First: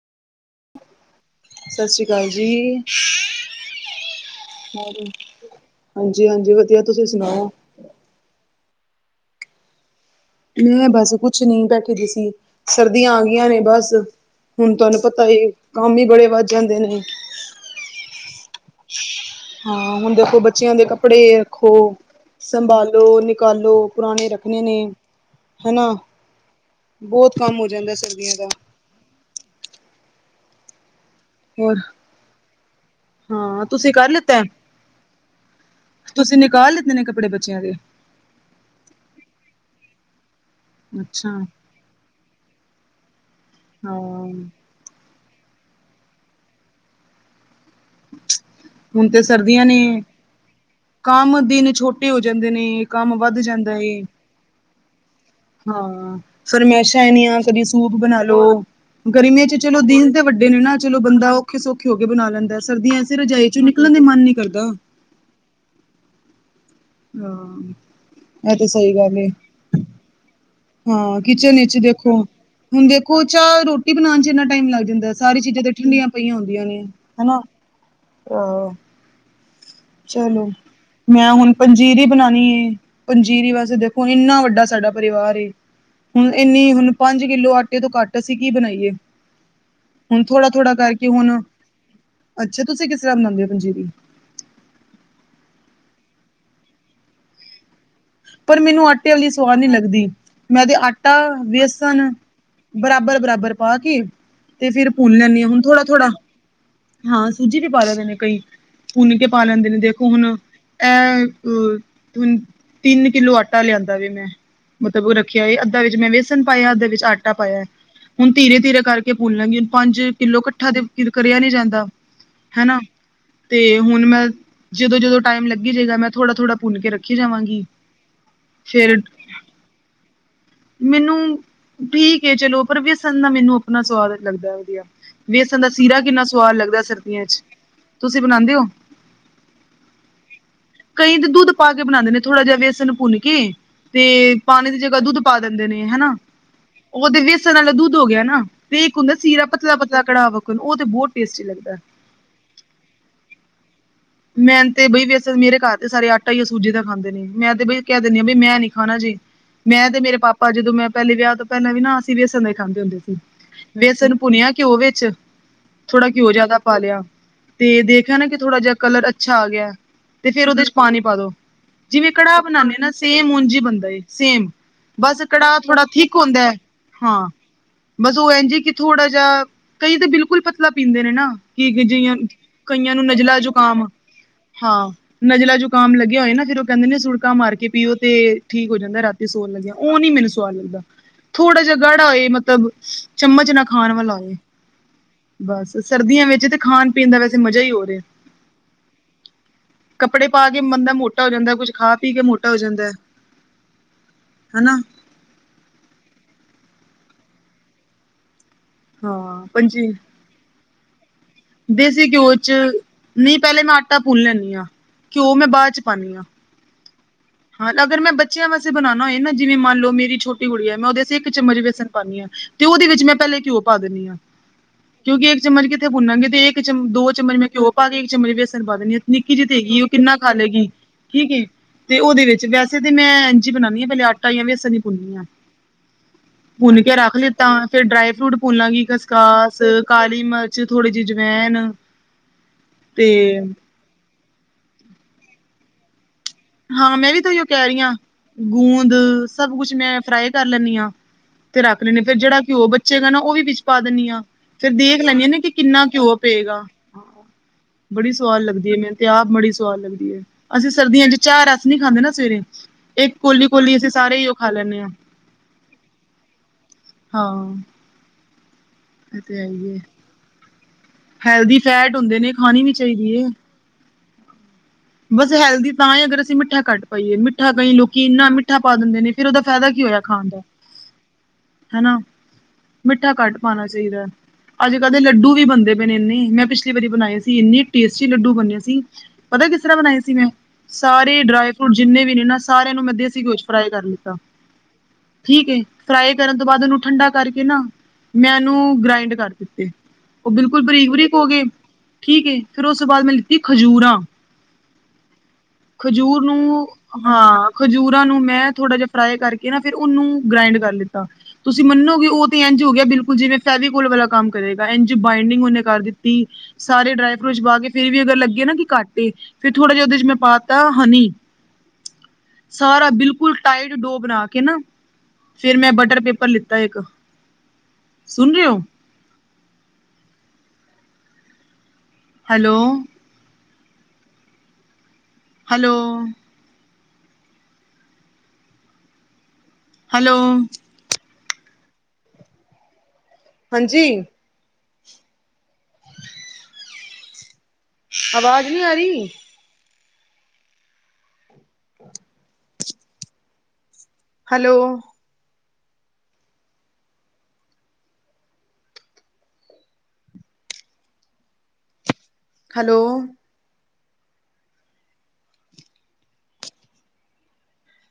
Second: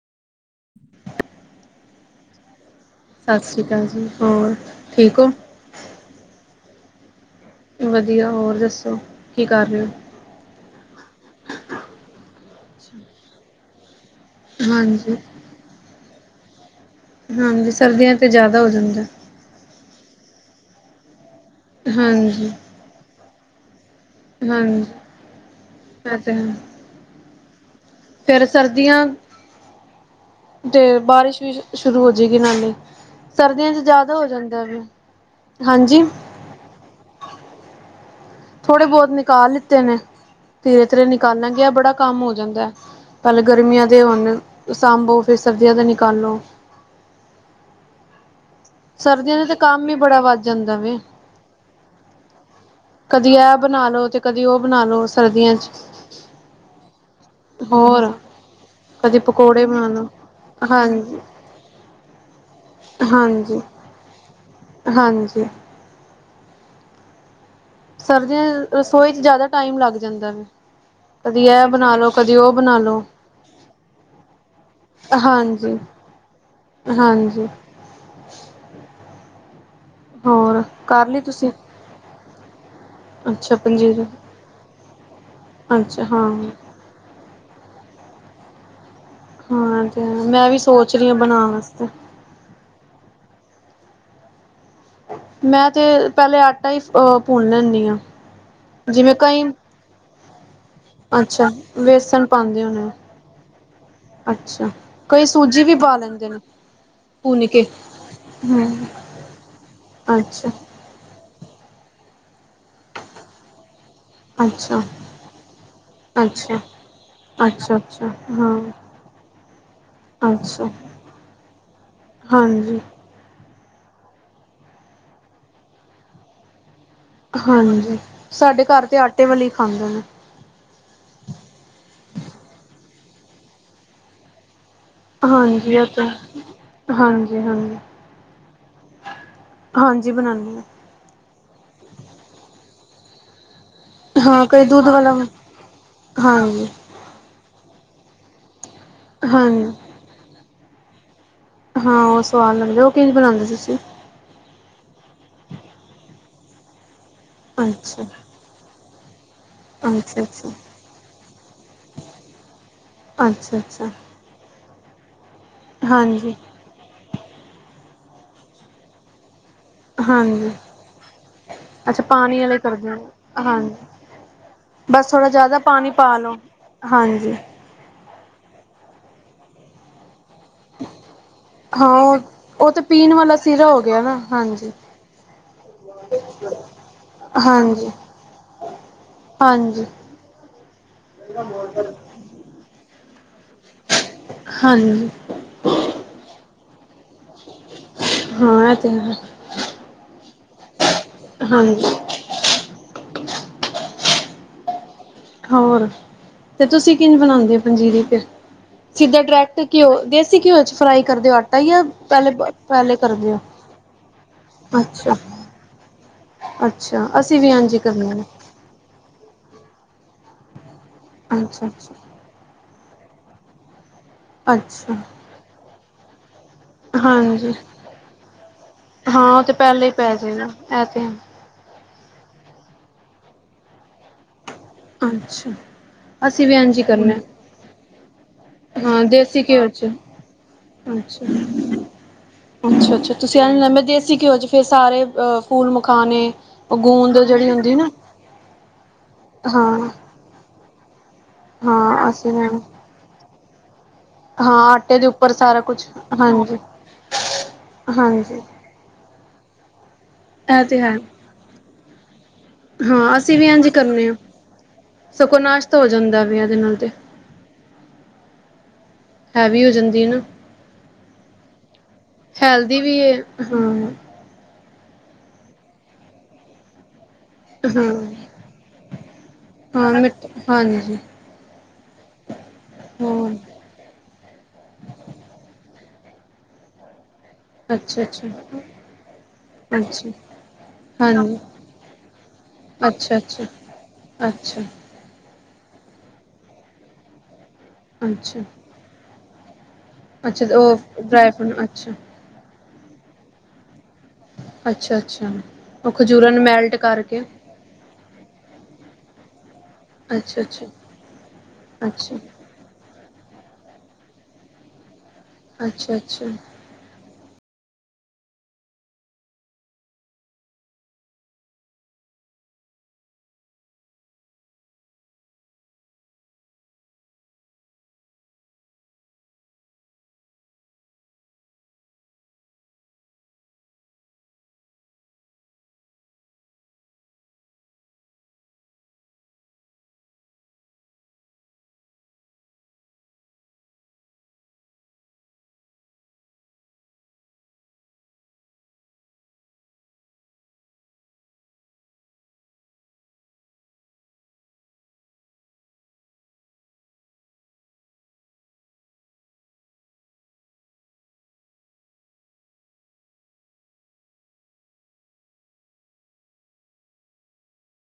[inaudible] ਸਸੀਂ ਕਾਲ ਜੀ ਸਤਿ ਸ਼੍ਰੀ ਅਕਾਲ ਜੀ ਹੋਰ ਹੋਰ? ਠੀਕ ਹੋ ਹਾਂਜੀ-ਹਾਂਜੀ। ਵਧੀਆ ਤੁਸੀਂ ਸੁਣਾਓ? ਵਧੀਆ ਹੋਰ ਦੱਸੋ, ਕੀ ਕਰ ਰਹੇ ਓ? ਮੈਂ ਬਸ ਕੁਛ ਨੀ ਬੈਠੀ ਦੀ ਸੀ, ਸਰਦੀਆਂ ਆ ਗਈਆਂ ਨੇ ਬਸ। ਹੋ ਹੁਨ ਤੁਹਾਨੂੰ ਹਾਂਜੀ ਪਤਾ ਏ, ਕੰਮ ਈ ਬੜੇ ਵੱਧ ਜਾਂਦੇ ਨੇ। ਹਾਂਜੀ, ਸਰਦੀਆਂ ਤੇ ਜਾਦਾ ਹੋ ਜਾਂਦਾ। ਹਾਂ, ਹੁਣ ਦੇਖੋ ਬੱਚਿਆਂ ਦੇ ਕੱਪੜੇ ਰੱਖੋ, ਹਾਂਜੀ ਸੰਭਾਲੋ, ਨਿਕਾਲੋ। ਪੁਰਾਣੇ ਰੱਖਣੇ ਨੇ ਹਾਂਜੀ ਹੈਨਾ? ਇਹ ਬੋਤ ਕੰਮ ਹੋ ਜਾਂਦਾ ਐ ਸਰ ਫੇਿਰ ਸਰਦੀਆਂ ਤੇ ਬਾਰਿਸ਼। ਹੋਰ ਸ਼ੁਰੂ ਹੋ ਜਾਏਗੀ ਨਾਲੇ ਹਾਂ ਸਰਦੀਆਂ ਚ ਤੁਸੀਂ ਕਰ ਜ਼ਿਆਦਾ ਹੋ ਜਾਂਦਾ ਵੀ ਹਾਂਜੀ। ਤੁਸੀ ਨਿਕਕਾਲਤਾ। [unintelligible] ਕਿੰਨੇ ਕੱਪੜੇ ਬੱਚਿਆਂ ਦੇ। ਥੋੜੇ ਬਹੁਤ ਨਿਕਾਲ ਲਿੱਤੇ ਨੇ ਤੇਰੇ ਤੇਰੇ ਅੱਛਾ ਨਿਕਾਲਾਂ ਗਿਆ ਬੜਾ ਕੰਮ ਹੋ ਜਾਂਦਾ ਹੈ। ਪਹਿਲਾਂ ਗਰਮੀਆਂ ਦੇ ਹਾਂ, ਹੋਣ ਸਾਂਭੋ ਫਿਰ ਸਰਦੀਆਂ ਦਾ ਨਿਕਾਲੋ। ਹੁਣ ਤੇ ਦਾ ਤਾਂ ਸਰਦੀਆਂ ਕੰਮ ਹੀ ਨੇ ਬੜਾ ਵੱਧ ਜਾਂਦਾ ਵੇ ਕੰਮ ਦਿਨ ਛੋਟੇ ਹੋ ਜਾਂਦੇ ਨੇ। ਕੰਮ ਕਦੀ ਵੱਧ ਇਹ ਜਾਂਦਾ, ਬਣਾ ਲੋ ਤੇ ਕਦੀ ਉਹ ਬਣਾ ਲੋ ਸਰਦੀਆਂ ਚ ਹਾਂ ਸਰਰਮੈਸ਼ਾ ਇਨੀਆਂ ਕਦੇ ਸੂਪ ਹੋਰ ਬਣਾ ਲੋ। ਕਦੇ ਗਰਮੀਆਂ ਚ ਪਕੌੜੇ ਚਲੋ ਬਣਾ ਲੋ ਦਿਨ ਤੇ ਵੱਡੇ ਨੇ ਨਾ ਚਲੋ ਹਾਂਜੀ ਬੰਦਾ ਔਖੇ ਸੌਖੇ ਹੋ ਕੇ ਬਣਾ ਲੈਂਦਾ ਸਭ। ਸਰਦੀਆਂ ਚ ਰਜਾਈ ਹਾਂਜੀ ਚੋਂ ਨਿਕਲਣ ਦਾ ਮਨ ਨੀ ਕਰਦਾ। ਹਾਂਜੀ। ਹਾਂ। ਸਰਦੀਆਂ ਇਹ ਤੇ ਸਹੀ ਰਸੋਈ ਗੱਲ ਚ ਏ ਜ਼ਿਆਦਾ ਟਾਈਮ ਲੱਗ ਜਾਂਦਾ ਵ। ਹਾਂ ਕਿਚਨ ਵਿੱਚ ਦੇਖੋ ਬਣਾ ਹੁਣ ਲੋ ਦੇਖੋ ਚਾਹ ਰੋਟੀ ਬਣਾਉਣ ਚ ਇੰਨਾ ਟਾਈਮ ਲੱਗ ਜਾਂਦਾ ਸਾਰੀ ਚੀਜ਼ਾਂ ਤੇ ਹਾਂਜੀ ਠੰਡੀਆਂ ਪਈਆਂ ਹੁੰਦੀਆਂ ਨੇ। ਹਾਂਜੀ। ਆਹ। ਚਲੋ, ਹੋਰ ਕਰ ਲਈ ਮੈਂ ਤੁਸੀਂ ਹੁਣ ਪੰਜੀਰੀ ਬਣਾਉਣੀ ਏ ਪੰਜੀਰੀ ਅੱਛਾ ਵਾਸੇ ਪੰਜੀਰੀ ਦੇਖੋ ਇੰਨਾ ਵੱਡਾ ਸਾਡਾ ਪਰਿਵਾਰ ਏ, ਅੱਛਾ ਹਾਂ ਹੁਣ ਇੰਨੀ ਹੁਣ। ਪੰਜ ਕਿੱਲੋ ਆਟੇ ਤੋਂ ਕੱਟ ਅਸੀਂ ਕੀ ਬਣਾਈਏ। ਹਾਂ ਤੇ ਹੁਣ ਥੋੜਾ ਮੈਂ ਵੀ ਥੋੜਾ ਸੋਚ ਰਹੀ ਕਰਕੇ ਹਾਂ ਹੁਣ ਬਣਾਉਣ ਵਾਸਤੇ। ਅੱਛਾ ਤੁਸੀਂ ਕਿਸ ਤਰ੍ਹਾਂ ਮਨਾਉਂਦੇ ਹੋ ਪੰਜਜੀਰੀ। ਮੈਂ ਤੇ ਪਹਿਲੇ ਆਟਾ ਹੀ ਅਹ ਭੁੰਨ ਲੈਂਦੀ ਹਾਂ। ਪਰ ਮੈਨੂੰ ਆਟੇ ਜਿਵੇਂ ਕਈ ਵਾਲੀਸਵਾਦ ਨਹੀਂ ਲੱਗਦੀ ਮੈਂ ਉਹਦੇ ਆਟਾ ਅੱਛਾ ਬੇਸਣ। ਵੇਸਣ ਪਾਉਂਦੇ ਹੋਣੇ ਬਰਾਬਰ ਬਰਾਬਰ ਪਾ ਕੇ ਤੇ, ਅੱਛਾ, ਫਿਰ ਭੁੰਨ ਕਈ ਲੈਂਨੀ ਆਾਂ ਹੁਣ ਸੂਜੀ ਵੀ ਥੋੜਾ ਪਾ ਥੋੜਾ। ਲੈਂਦੇ ਨੇ ਹਾਂ ਭੁੰਨ ਸੂਜੀ ਕੇ। ਵੀ ਪਾ ਲੈਂਦੇ ਨੇ ਕਈ ਹੂੰ। ਭੁੰਨ ਕੇ ਪਾ ਲੈਂਦੇ ਨੇ ਦੇਖੋ ਹੁਣ। ਅੱਛਾ, ਅ ਹ ਤੇ ਤਿੰਨ ਕਿਲੋ ਆਟਾ। ਾ ਲਿਆਂਦਾ ਵੀ ਮੈਂ ਅੱਛਾ, ਮਤਲਬ ਉਹ ਰੱਖਿਆ ਅੱਧਾ ਵਿੱਚ ਮੈਂ ਵੇਸਨ ਅੱਛਾ, ਪਾਇਆ ਅੱਧਾ ਵਿੱਚ ਆਟਾ ਪਾਇਆ। ਅੱਛਾ, ਅੱਛਾ ਹੁਣ ਧੀਰੇ ਹਾਂ। ਧੀਰੇ ਕਰਕੇ ਭੁੱਲਾਂਗੀ ਪੰਜ ਕਿੱਲੋ ਅੱਛਾ, ਇਕੱਠਾ ਤੇ ਕਰਿਆ ਨੀ ਜਾਂਦਾ ਹਾਂਜੀ, ਹਨਾ ਤੇ ਹੁਣ ਮੈਂ ਜਦੋਂ ਜਦੋਂ ਟਾਈਮ ਲੱਗੀ ਜਾਏਗਾ ਮੈਂ ਥੋੜਾ ਥੋੜਾ ਭੁੰਨ ਕੇ ਰੱਖੀ ਜਾ। ਹਾਂਜੀ ਸਾਡੇ ਘਰ ਤੇ ਆਟੇ ਵਾਲੀ ਖਾਂਦੇ ਨੇ। ਮੈਨੂੰ ਠੀਕ ਹੈ ਚਲੋ ਪਰ ਵਿਅਸਣ ਨਾ ਮੈਨੂੰ ਆਪਣਾ ਸਵਾਦ ਲੱਗਦਾ ਹੈਗਾ। ਵੇਸਣ ਦਾ ਹਾਂਜੀ ਉਹ ਸੀਰਾ ਤਾਂ ਕਿੰਨਾ ਸੇਵਾਦ। ਸਵਾਦ ਲੱਗਦਾ ਸਰਦੀਆਂ ਹਾਂਜੀ, ਚ ਹਾਂਜੀ, ਤੁਸੀਂ ਬਣਾਉਂਦੇ ਹੋ। ਹਾਂਜੀ ਬਣਾਨੇ ਆ। ਕਈ ਦੁੱਧ ਪਾ ਕੇ ਬਣਾਉਂਦੇ ਨੇ ਥੋੜਾ ਜਿਹਾ ਵੇਸਨ ਭੁੰਨ ਕੇ। ਤੇ ਹਾਂ ਕਈ ਪਾਣੀ ਦੀ ਜਗ੍ਹਾ, ਵਾਲਾ ਦੁੱਧ ਪਾ ਦੇਂਦੇ ਨੇ, ਹਨਾ। ਹਾਂਜੀ, ਉਹ ਦੇ ਵੇਸਨ ਆਲਾ ਦੁੱਧ ਹੋ ਗਿਆ ਨਾ, ਤੇ ਇੱਕ ਹੁੰਦਾ ਸੀਰਾ, ਹਾਂਜੀ। ਪਤਲਾ-ਪਤਲਾ ਕੜਾਹ ਵਾਕਣ, ਉਹ ਤੇ ਬੋਤ ਟੇਸਟੀ ਲੱਗਦਾ। ਹਾਂ ਉਹ ਸਵਾਦ ਲੱਗਦਾ, ਉਹ ਕਿੰਜ ਬਣਾਦੇ ਤੁਸੀਂ? ਮੈਂਨ ਤੇ ਬਈ ਵੀਸੇ, ਮੇਰੇ ਕਾਰ ਤੇ ਸਾਰੇ ਆਟਾ ਈ ਉਹ ਸੂਜੀ ਦਾ ਖਾਂਦੇ ਨੇ। ਮੈਂ ਤੇ ਬਈ ਕਹਿ ਅੱਛਾ, ਦੇਣੀ ਆ, ਬਈ ਮੈਂ ਨੀ ਖਾਣਾ ਜੇ ਮੈਂ ਤੇ ਮੇਰੇ ਅੱਛਾ, ਅੱਛਾ, ਪਾਪਾ, ਜਦੋਂ ਮੈਂ ਪੈਲੇ ਵੇਆਹ ਤੋਂ ਪੈਲੇ ਵੀ ਨਾ, ਅਸੀਂ ਵੇਸਨ ਦਾ ਈ ਖਾਂਦੇ ਹੁੰਦੇ ਸੀ। ਅੱਛਾ, ਅੱਛਾ। ਵੇਸਨ ਪੁਨਿਆ ਕਿਓ ਵਿੱਚ, ਥੋੜਾ ਕਿਓ ਹਾਂਜੀ, ਜਆਦਾ ਪਾ ਲੇਆ। ਤੇ ਦੇਖਿਆ ਨਾ ਕਿ ਥੋੜਾ ਜਆ ਕਲਰ ਅੱਛਾ ਆ ਗਿਆ। ਤੇ ਫੇਰ ਹਾਂਜੀ। ਔਦੇ ਚ ਪਾਣੀ ਪਾ ਦੋ। ਅੱਛਾ ਜਿਵੇਂ ਪਾਣੀ ਕੜਾਅ ਵਾਲੇ ਬਣਾਨੇ ਆ ਨਾ, ਕਰਦੇ ਹੋ ਸੇਮ ਉਂਜ ਈ ਹਾਂਜੀ ਬੰਦਾ ਏ, ਸੇਮ। ਬਸ ਥੋੜ੍ਹਾ ਕੜਾਅ ਜ਼ਿਆਦਾ ਥੋੜਾ ਪਾਣੀ ਥੀਕ ਪਾ ਲਓ ਹੁੰਦਾ ਐ, ਹਾਂ। ਹਾਂਜੀ ਬਸ ਉਹ ਏੰਜ ਏ ਕਿ ਥੋੜਾ ਜਾ, ਕਈ ਤੇ ਬਿਲਕੁਲ ਪਤਲਾ ਪੀਂਦੇ ਨੇ ਨਾ। ਕਿ ਹਾਂ ਜਿ ਔਹ, ਔਹ ਤੇ ਕਈਆਂ ਨੂੰ ਪੀਣ ਵਾਲਾ ਨਜਲਾ ਸੀਰਾ ਹੋ ਜ਼ੁਕਾਮ ਗਿਆ ਨਾ, ਹਾਂਜੀ। ਹਾਂ ਨਜਲਾ ਜੁਕਾਮ ਲੱਗੇਆ ਹੋਏ ਨਾ, ਫੇਰ ਉਹ ਕੇਂਦੇ ਨੇ ਸੁੜਕਾ ਮਾਰ ਕੇ ਹਾਂਜੀ ਪੀਓ, ਤੇ ਠੀਕ ਹੋ ਜਾਂਦਾ ਰਾ ਰਾਤੀ ਸੋਣ ਲੱਗਿਆ, ਹਾਂਜੀ ਔਹ ਨੀ ਮੈਨੂੰ ਸਵਾਦ ਲੱਗਦਾ। ਥੋੜਾ ਜੇਆ ਗਾੜਾ ਹੋਏ ਮਤਲਬ ਚਮਚ ਨਾ ਖਾਣ ਵਾਲਾ ਹੋਏ। ਹਾਂਜੀ ਬਸ, ਸਰਦੀਆਂ ਵਿੱਚ ਤੇ ਖਾਣ ਪੀਣ ਦਾ ਵੈਸੇ ਮਜਾ ਈ ਹੋਰ ਏ। ਹਾਂ ਏਹ ਤੇ ਹੈ। ਕੱਪੜੇ ਪਾ ਕੇ ਬੰਦਾ ਮੋਟਾ ਹੋ ਜਾਂਦਾ, ਕੁੱਛ ਹਾਂਜੀ ਖਾ ਪੀ ਕੇ ਮੋ ਟਾ ਹੋ ਜਾਂਦਾ ਏ, ਹਨਾ। ਹੋਰ, ਤੇ ਤੁਸੀਂ ਕਿੰਜ ਬਣਾਂਦੇ ਔ ਪੰਜੀਰੀ ਫਿਰ, ਸਿੱਧਾ ਹਾਂ ਡਰੈਕਟ ਪੰਜੀ ਕਿਓ, ਦੇ ਦੇਸੀ ਕਿਓ ਚ ਫਰਾਈ ਕਰਦੇ ਔ ਆ ਟਾ ਯਾ ਦੇਸੀ ਪੈਲੇ ਘਿਓ ਬ ਚ ਪੈਲੇ ਕਰਦੇ ਔ? ਨਹੀਂ ਪਹਿਲੇ ਮੈਂ ਆਟਾ ਭੁੰਨ ਲੈਂਦੀ ਹਾਂ ਅੱਛਾ। ਘਿਓ ਮੈਂ ਬਾਅਦ ਚ ਪਾਉਂਦੀ ਹਾਂ ਅੱਛਾ, ਅਸੀਂ ਵੀ ਏੰਜ ਈ ਕਰਨੇ ਤੁਸੀਂ ਬਣਾਣਾ ਹੋਏ ਨਾ, ਜਿਵੇਂ ਮੰਨ ਲੋ, ਮੇਰੀ ਛੋਟੀ ਗੁੜੀਆ ਐ, ਮੈਂ ਔਦੇ ਆਸੇ ਏਕ ਚਮਚ ਅੱਛਾ ਵੇਸਨ ਅੱਛਾ ਪਾਣੀ ਆ ਤੇ ਔਦੇ ਵਿੱਚ ਮੈਂ ਪੈਲੇ ਕਿਉ ਪਾ ਦੇਣੀ ਆ। ਅੱਛਾ। ਕਿਉਂਕੀਂ ਏਕ ਚਮਚ ਕਿੱਥੇ ਭੁੰਨਾਂਗੇ ਤੇ ਇੱਕ ਚਮ, ਦੋ ਚਮਚ ਮੈਂ ਹਾਂਜੀ ਕਿਓ ਪਾ ਕੇ, ਇੱਕ ਚਮਚ ਵੇਸਣ ਪਾ ਦੇਣੀ ਆ, ਹਾਂ ਨਿੱਕੀ ਉਹ ਜੀ ਤੇ ਹੈਗੀ ਪਹਿਲਾਂ ਔਹ, ਹੀ ਪੈ ਕਿੰਨਾ ਖਾ ਜਾਏਗਾ ਲੇਗੀ? ਇਹ ਤੇ ਹੈ ਠੀਕ ਐ। ਤੇ ਔਦੇ ਵਿੱਚ, ਵੈਸੇ ਤੇ ਮੈਂ ਏਂਜ ਈ ਬਣਾਨੀ ਆ, ਪੈਲੇ ਆਟਾ ਯਾ ਵੇਸਨ ਈ ਅੱਛਾ। ਅਸੀਂ ਵੀ ਇੰਝ ਭੁੰਨ ਹੀ ਕੇ ਕਰਨਾ ਰੱਖ ਲਿੱਤਾ, ਫੇਰ ਡਰਾਈ ਫਰੂਟ, ਭੁੰਨਲਾਂਗੀ ਹਾਂ ਦੇਸੀ ਖਸਕਾਸ, ਘਿਓ ਚ ਕਾਲੀ ਮਿਰਚ ਥੋੜੀ ਜਿਹੀ ਜਵੈਨ ਅੱਛਾ ਤੇ ਅੱਛਾ-ਅੱਛਾ ਤੁਸੀਂ ਮੈਂ ਦੇਸੀ ਘਿਓ ਫਿਰ ਸਾਰੇ ਫੂਲ, ਮਕਾਉਣੇ ਹਾਂ ਮੈਂ ਵੀ ਤਾ ਏਹੀ ਓ ਕਹਿ ਰਹੀ ਹਾਂ ਗੂੰਦ ਸਭ ਕੁਛ ਹਾਂ ਮੈਂ ਫਰਾਈ ਕਰ ਲੈਣੀ ਹਾਂ ਤੇ ਰੱਖ ਲੈਣੀ ਆ ਹਾਂ ਫੇਰ ਅਸੀਂ ਜਿਹੜਾ ਵੀ ਘਿਓ ਬਚੇਗਾ ਨਾ ਉਹ ਵੀ ਵਿੱਚ ਪਾ ਦਿੰਦੀ ਹਾਂ ਫੇਰ ਆਟੇ ਦੇਖ ਦੇ ਲੈਂਣੀ ਹਾਂ ਉੱਪਰ ਨਾ ਕਿ ਸਾਰਾ ਕਿੰਨਾ ਕੁਛ ਘਿਓ ਹਾਂਜੀ ਪਏਗਾ ਬੜੀ ਹਾਂਜੀ ਸਵਾਦ ਲੱਗਦੀ ਹੈ ਮੈਨੂੰ ਤੇ ਆਪ ਬੜੀ ਸਵਾਦ ਲਗਦੀ ਹੈ। ਇਹ ਅਸੀਂ ਤੇ ਹੈ ਸਰਦੀਆਂ ਚ ਚਾਹ ਰਸ ਨੀ ਖਾਂਦੇ ਨਾ ਸਵੇਰੇ ਇਕ ਹਾਂ ਅਸੀਂ ਵੀ ਇੰਝ ਕੋਲੀ-ਕੋਲੀ ਅਸੀਂ ਕਰਨੇ ਹਾਂ ਸਾਰੇ ਹੀ ਉਹ ਖਾ ਲੈਣੇ ਹਾਂ ਸਗੋਂ ਨਾਸ਼ਤਾ ਹੋ ਜਾਂਦਾ ਵੇ ਇਹਦੇ ਨਾਲ ਤੇ ਹਾਂ ਇਹ ਤੇ ਹੈ ਹੈਵੀ ਹੋ ਹੀ ਹੈ ਜਾਂਦੀ ਏ ਨਾ ਹੈਲਦੀ ਫੈਟ ਹੁੰਦੇ ਨੇ ਖਾਣੀ ਵੀ ਹੈਲਦੀ ਚਾਹੀਦੀ ਹੈ ਏ ਹਾਂ ਬਸ ਹੈਲਦੀ ਤਾਂ ਹੀ ਅਗਰ ਅਸੀਂ ਮਿੱਠਾ ਕੱਢ ਪਾਈਏ। ਮਿੱਠਾ ਕਈ ਲੋਕੀ ਇੰਨਾ ਮਿੱਠਾ ਪਾ ਦਿੰਦੇ ਨੇ ਫਿਰ ਉਹਦਾ ਫਾਇਦਾ ਕੀ ਹਾਂ ਹਾਂ ਹੋਇਆ ਮਿੱਠ ਖਾਣ ਦਾ ਹਾਂਜੀ ਹਨਾ। ਮਿੱਠਾ ਹਾਂ ਕੱਟ ਪਾਉਣਾ ਚਾਹੀਦਾ ਅੱਜ ਕੱਲ ਦੇ ਲੱਡੂ ਵੀ ਬਣਦੇ ਪਏ ਨੇ ਇੰਨੇ ਮੈਂ ਪਿਛਲੀ ਵਾਰੀ ਬਣਾਏ ਸੀ। ਇੰਨੀ ਅੱਛਾ ਟੇਸਟੀ ਅੱਛਾ ਲੱਡੂ ਬੰਨਿਆ ਸੀ ਪਤਾ ਕਿਸ ਤਰ੍ਹਾਂ ਬਣਾਏ ਅੱਛਾ ਸੀ ਮੈਂ। ਸਾਰੇ ਹਾਂਜੀ ਡਰਾਈ ਫਰੂਟ ਜਿੰਨੇ ਵੀ ਨੇ ਨਾ ਸਾਰਿਆਂ ਨੂੰ ਮੈਂ ਅੱਛਾ ਦੇਸੀ ਘਿਉ ਚ ਅੱਛਾ ਫਰਾਈ ਕਰ ਦਿਤਾ ਅੱਛਾ ਠੀਕ ਫਰਾਈ ਕਰਨ ਤੋਂ ਬਾਅਦ ਉਹਨੂੰ ਠੰਡਾ ਕਰਕੇ ਨਾ। ਮੈਂ ਅੱਛਾ ਇਹਨੂੰ ਗ੍ਰਾਇੰਡ ਕਰ ਦਿੱਤੇ ਉਹ ਅੱਛਾ ਤੇ ਬਿਲਕੁਲ ਬਰੀਕ ਬਰੀਕ ਹੋ ਡਰਾਈ ਗਏ ਫਰੂਟ ਅੱਛਾ ਠੀਕ ਏ। ਫੇਿਰ ਉਸ ਤੋਂ ਬਾਅਦ ਮੈਂ ਲਿੱਤੀ ਖਜੂਰਾਂ। ਅੱਛਾ ਅੱਛਾ। ਉਹ ਖਜੂਰ ਖਜੂਰਾਂ ਨੂੰ। ਮੈਲਟ ਕਰਕੇ ਹਾਂ ਖਜੂਰਾਂ ਨੂੰ ਮੈਂ ਥੋੜ੍ਹਾ ਜਿਹਾ ਫਰਾਈ ਕਰਕੇ ਨਾ ਫਿਰ ਉਹਨੂੰ ਅੱਛਾ ਗ੍ਰਾਇੰਡ ਅੱਛਾ ਕਰ ਲਿਤਾ। ਤੁਸੀਂ ਮੰਨੋਗੇ ਅੱਛਾ ਉਹ ਤੇ ਇੰਝ ਹੋ ਗਿਆ ਬਿਲਕੁਲ ਜਿਵੇਂ ਫੈਵੀ ਕੋਲ ਵਾਲਾ ਕੰਮ ਕਰੇਗਾ ਇੰਜ ਬਾਈਡਿੰਗ ਉਹਨੇ ਕਰ ਅੱਛਾ ਦਿੱਤੀ। ਅੱਛਾ ਸਾਰੇ ਡਰਾਈ ਫਰੂਟਸ ਪਾ ਕੇ ਫਿਰ ਵੀ ਅਗਰ ਲੱਗੇ ਨਾ ਕਿ ਘੱਟ ਐ ਫਿਰ ਥੋੜਾ ਜਿਹਾ ਉਹਦੇ 'ਚ ਮੈਂ ਪਾ ਦਿੱਤਾ ਹਨੀ ਸਾਰਾ ਬਿਲਕੁਲ ਟਾਈਟ ਡੋ ਬਣਾ ਕੇ ਨਾ ਫੇਰ ਮੈਂ ਬਟਰ ਪੇਪਰ ਲਿੱਤਾ ਇੱਕ ਸੁਣ ਰਹੇ ਹੋ। ਹੈਲੋ। ਹੈਲੋ। ਹੈਲੋ ਹਾਂਜੀ। ਆਵਾਜ਼ ਨਹੀਂ ਆ ਰਹੀ। ਹੈਲੋ। ਹੈਲੋ।